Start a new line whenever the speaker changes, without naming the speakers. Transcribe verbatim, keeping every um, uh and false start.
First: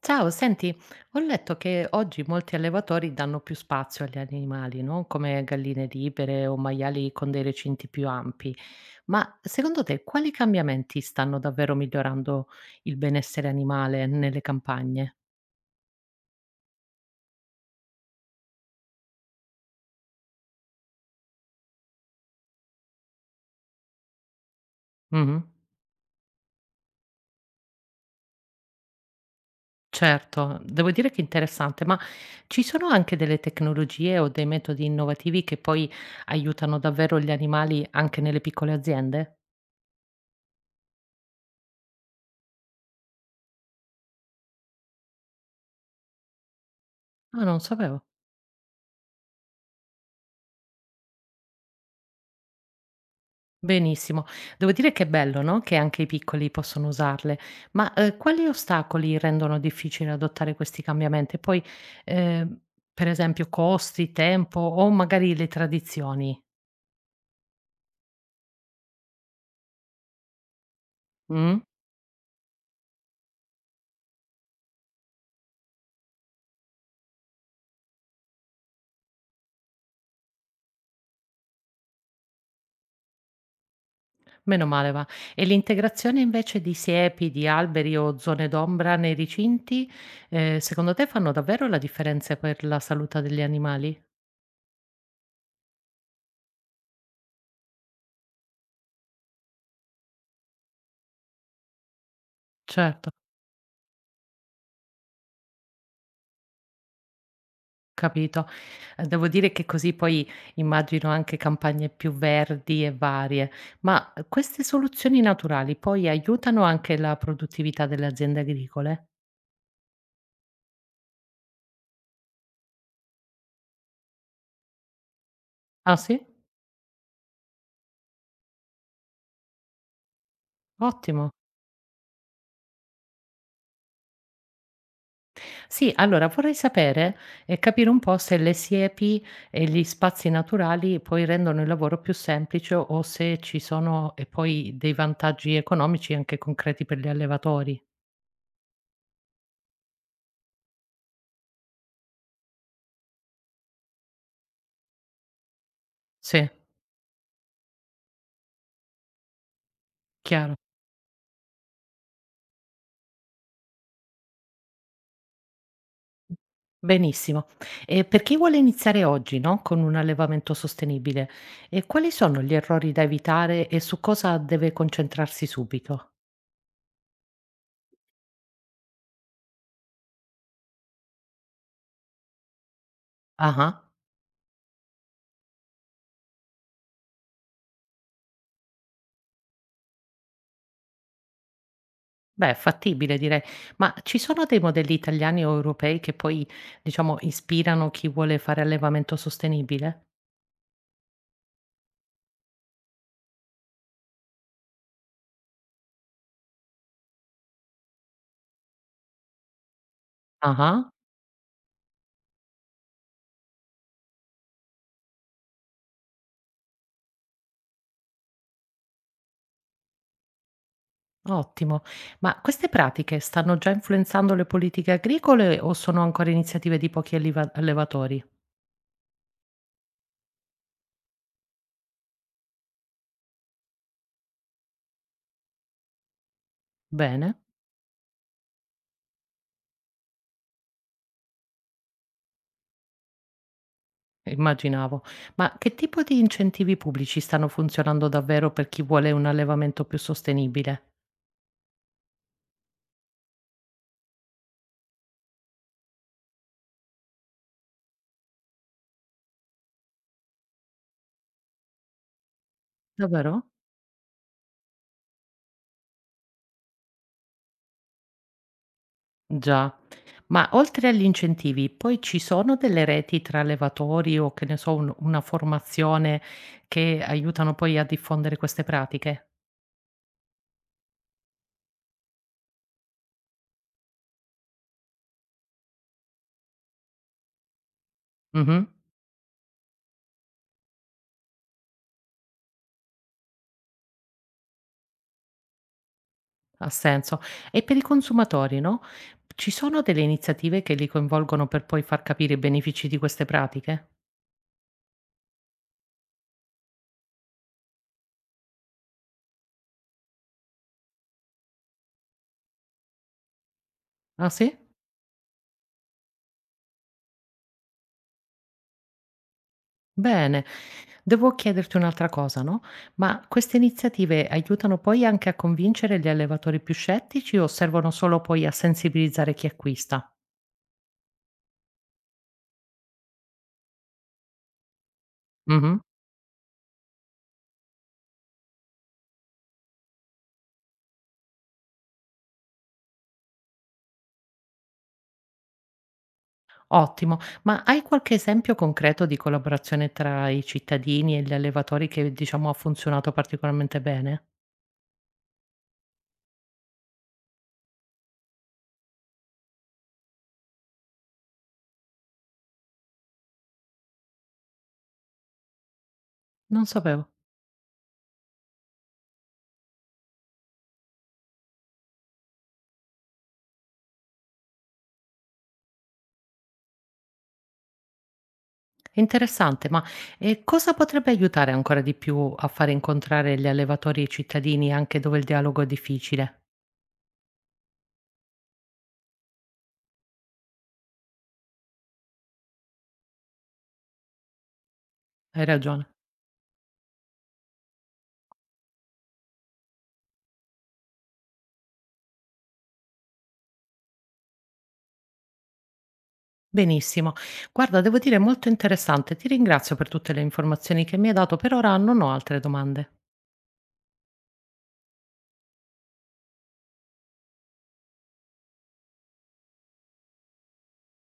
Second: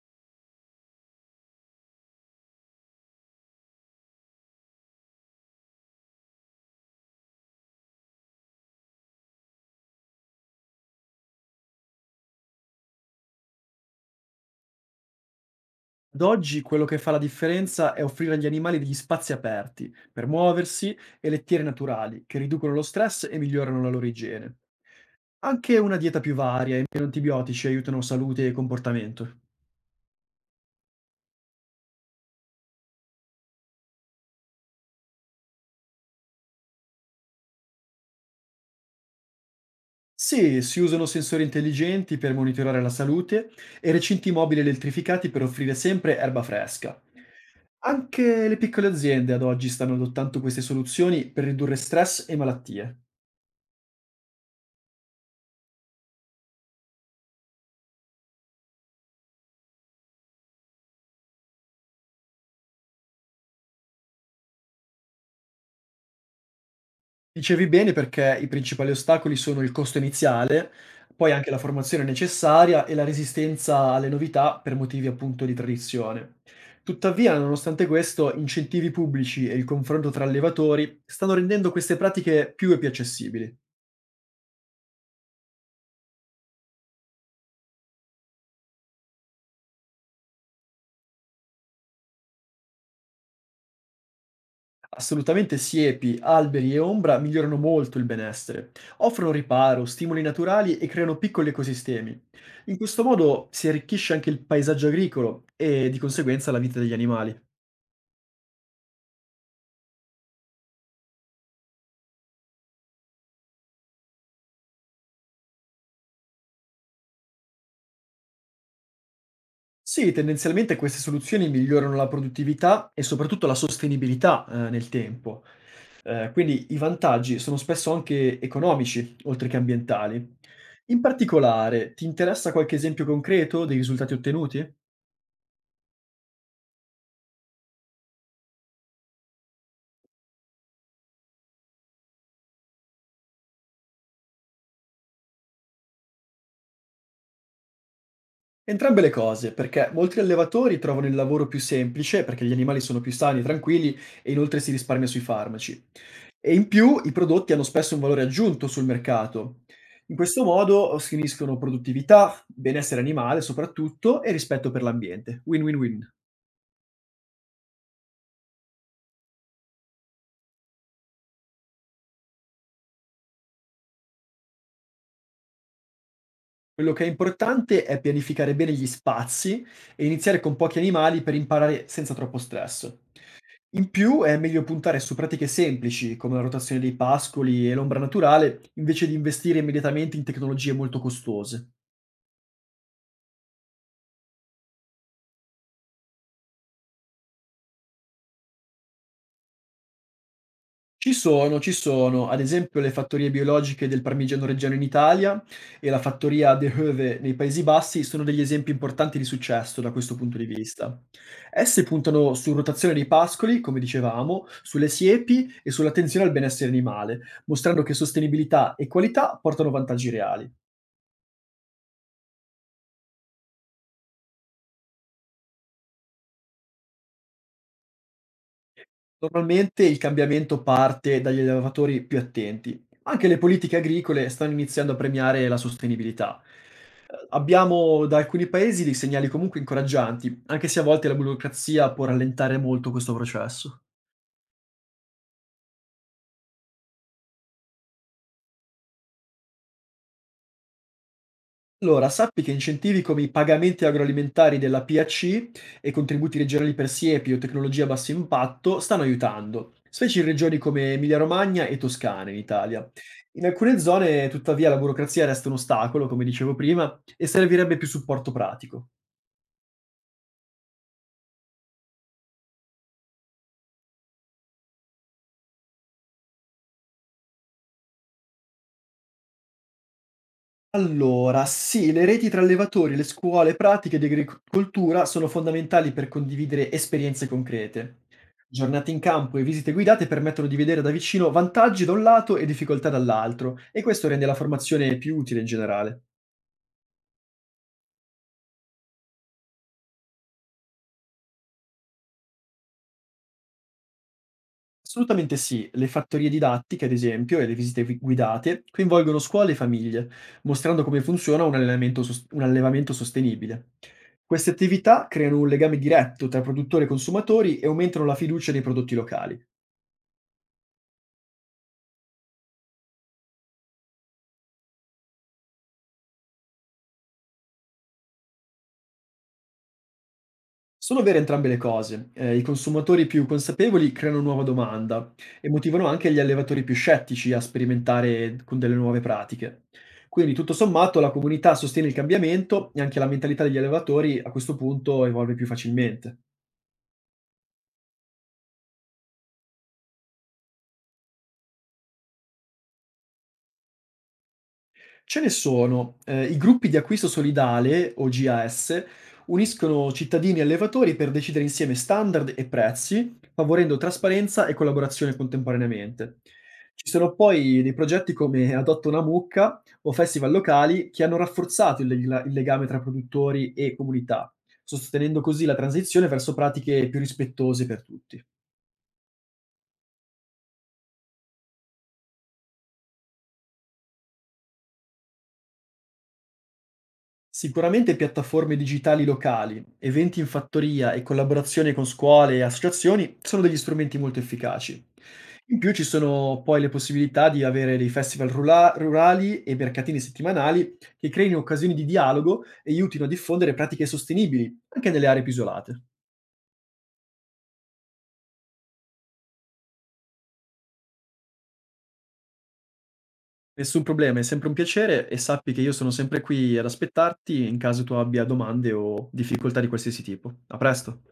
Ciao, senti, ho letto che oggi molti allevatori danno più spazio agli animali, no? Come galline libere o maiali con dei recinti più ampi. Ma secondo te quali cambiamenti stanno davvero migliorando il benessere animale nelle campagne?
Ad oggi quello che fa la differenza è offrire agli animali degli spazi aperti per muoversi e lettiere naturali che riducono lo stress e migliorano la loro igiene.
Mhm.
Anche una dieta più varia e meno antibiotici aiutano salute e comportamento.
Certo, devo dire che è interessante, ma ci sono anche delle tecnologie o dei metodi innovativi che poi aiutano davvero gli animali anche nelle piccole aziende?
Sì, si usano sensori intelligenti per monitorare la salute e recinti mobili elettrificati per offrire sempre erba fresca.
Ah, non sapevo.
Anche le piccole aziende ad oggi stanno adottando queste soluzioni per ridurre stress e malattie.
Benissimo. Devo dire che è bello, no, che anche i piccoli possono usarle, ma, uhm, quali ostacoli rendono difficile adottare questi cambiamenti? E poi, ehm, per esempio costi, tempo o magari le tradizioni?
Dicevi bene perché i principali ostacoli sono il costo iniziale, poi anche la
Mh?
formazione necessaria e la resistenza alle novità per motivi appunto di tradizione. Tuttavia, nonostante questo, incentivi pubblici e il confronto tra allevatori stanno rendendo queste pratiche più e più accessibili.
Meno male va. E l'integrazione invece di siepi, di alberi o zone d'ombra nei recinti, ehm, secondo te fanno davvero la differenza per la salute degli animali?
Assolutamente siepi, alberi e ombra migliorano molto il benessere, offrono riparo, stimoli naturali e creano piccoli ecosistemi. In questo
Certo.
modo si arricchisce anche il paesaggio agricolo e di conseguenza la vita degli animali.
Capito. Ehm, devo dire che così poi immagino anche campagne più verdi e varie. Ma, uhm, queste soluzioni naturali poi aiutano anche la produttività delle aziende agricole?
Sì, tendenzialmente queste soluzioni migliorano la produttività e soprattutto la sostenibilità, eh, nel tempo.
Ah sì?
Eh, quindi i vantaggi sono spesso anche economici, oltre che ambientali. In
Ottimo.
particolare, ti interessa qualche esempio concreto dei risultati ottenuti?
Sì, allora vorrei sapere e capire un po' se le siepi e gli spazi naturali poi rendono il lavoro più semplice o se ci sono e poi dei vantaggi economici anche concreti per gli allevatori.
Entrambe le cose, perché molti allevatori trovano il lavoro più semplice, perché gli animali sono più sani e tranquilli e inoltre si risparmia sui farmaci.
Sì,
E in più i prodotti hanno spesso un valore aggiunto sul mercato. In questo
chiaro.
modo si uniscono produttività, benessere animale soprattutto e rispetto per l'ambiente. Win-win-win.
Benissimo. E per chi vuole iniziare oggi, no, con un allevamento sostenibile, ehm, quali sono gli errori da evitare e su cosa deve concentrarsi subito?
Quello che è importante è pianificare bene gli spazi e iniziare con pochi animali per imparare senza troppo stress.
Ah-ah.
In più è meglio puntare su pratiche semplici, come la rotazione dei pascoli e l'ombra naturale, invece di investire immediatamente in tecnologie molto costose.
Beh, fattibile direi. Ma ci sono dei modelli italiani o europei che poi, diciamo, ispirano chi vuole fare allevamento sostenibile?
Ci sono, ci sono, ad esempio le fattorie biologiche del Parmigiano Reggiano in Italia e la fattoria De Heuve nei Paesi Bassi sono degli esempi importanti di successo da questo punto di
Ah-ah.
vista. Esse puntano su rotazione dei pascoli, come dicevamo, sulle siepi e sull'attenzione al benessere animale, mostrando che sostenibilità e qualità portano vantaggi reali.
Ottimo. Ma queste pratiche stanno già influenzando le politiche agricole o sono ancora iniziative di pochi alliva allevatori?
Normalmente il cambiamento parte dagli allevatori più attenti. Anche le politiche agricole stanno iniziando a premiare la sostenibilità.
Bene.
Abbiamo da alcuni paesi dei segnali comunque incoraggianti, anche se a volte la burocrazia può rallentare molto questo processo.
Immaginavo. Ma che tipo di incentivi pubblici stanno funzionando davvero per chi vuole un allevamento più sostenibile?
Allora, sappi che incentivi come i pagamenti agroalimentari della P A C e contributi regionali per siepi o tecnologie a basso impatto stanno aiutando, specie in regioni come Emilia-Romagna e Toscana in Italia.
Davvero?
In alcune zone, tuttavia, la burocrazia resta un ostacolo, come dicevo prima, e servirebbe più supporto pratico.
Già. Ma oltre agli incentivi, poi ci sono delle reti tra allevatori o che ne so, un- una formazione che aiutano poi a diffondere queste pratiche?
Allora, sì, le reti tra allevatori, le scuole pratiche di agricoltura sono fondamentali per condividere esperienze concrete.
Mhm.
Giornate in campo e visite guidate permettono di vedere da vicino vantaggi da un lato e difficoltà dall'altro, e questo rende la formazione più utile in generale.
Ha senso. E per i consumatori, no? Ci sono delle iniziative che li coinvolgono per poi far capire i benefici di queste pratiche?
Assolutamente sì, le fattorie didattiche, ad esempio, e le visite vi- guidate coinvolgono scuole e famiglie, mostrando come funziona un allenamento sos- un allevamento sostenibile.
Ah
Queste
sì?
attività creano un legame diretto tra produttori e consumatori e aumentano la fiducia nei prodotti locali.
Bene, devo chiederti un'altra cosa, no? Ma queste iniziative aiutano poi anche a convincere gli allevatori più scettici o servono solo poi a sensibilizzare chi acquista?
Sono vere entrambe le cose. Eh, I consumatori più consapevoli creano nuova domanda e
Mhm.
motivano anche gli allevatori più scettici a sperimentare con delle nuove pratiche. Quindi, tutto sommato, la comunità sostiene il cambiamento e anche la mentalità degli allevatori a questo punto evolve più facilmente.
Ottimo, ma hai qualche esempio concreto di collaborazione tra i cittadini e gli allevatori che diciamo ha funzionato particolarmente bene?
Ce ne sono. Eh, I gruppi di acquisto solidale, o G A S, uniscono cittadini e allevatori per decidere insieme standard e prezzi, favorendo trasparenza e collaborazione contemporaneamente.
Non
Ci
sapevo.
sono poi dei progetti come Adotta una mucca o festival locali che hanno rafforzato il, leg- il legame tra produttori e comunità, sostenendo così la transizione verso pratiche più rispettose per tutti.
Interessante, ma eh, cosa potrebbe aiutare ancora di più a fare incontrare gli allevatori e i cittadini anche dove il dialogo è difficile?
Sicuramente piattaforme digitali locali, eventi in fattoria e collaborazioni con scuole e associazioni sono degli strumenti molto efficaci.
Hai
In più ci
ragione.
sono poi le possibilità di avere dei festival rula- rurali e mercatini settimanali che creino occasioni di dialogo e aiutino a diffondere pratiche sostenibili, anche nelle aree più isolate.
Benissimo. Guarda, devo dire molto interessante. Ti ringrazio per tutte le informazioni che mi hai dato. Per ora non ho altre domande.
Nessun problema, è sempre un piacere e sappi che io sono sempre qui ad aspettarti in caso tu abbia domande o difficoltà di qualsiasi tipo. A presto!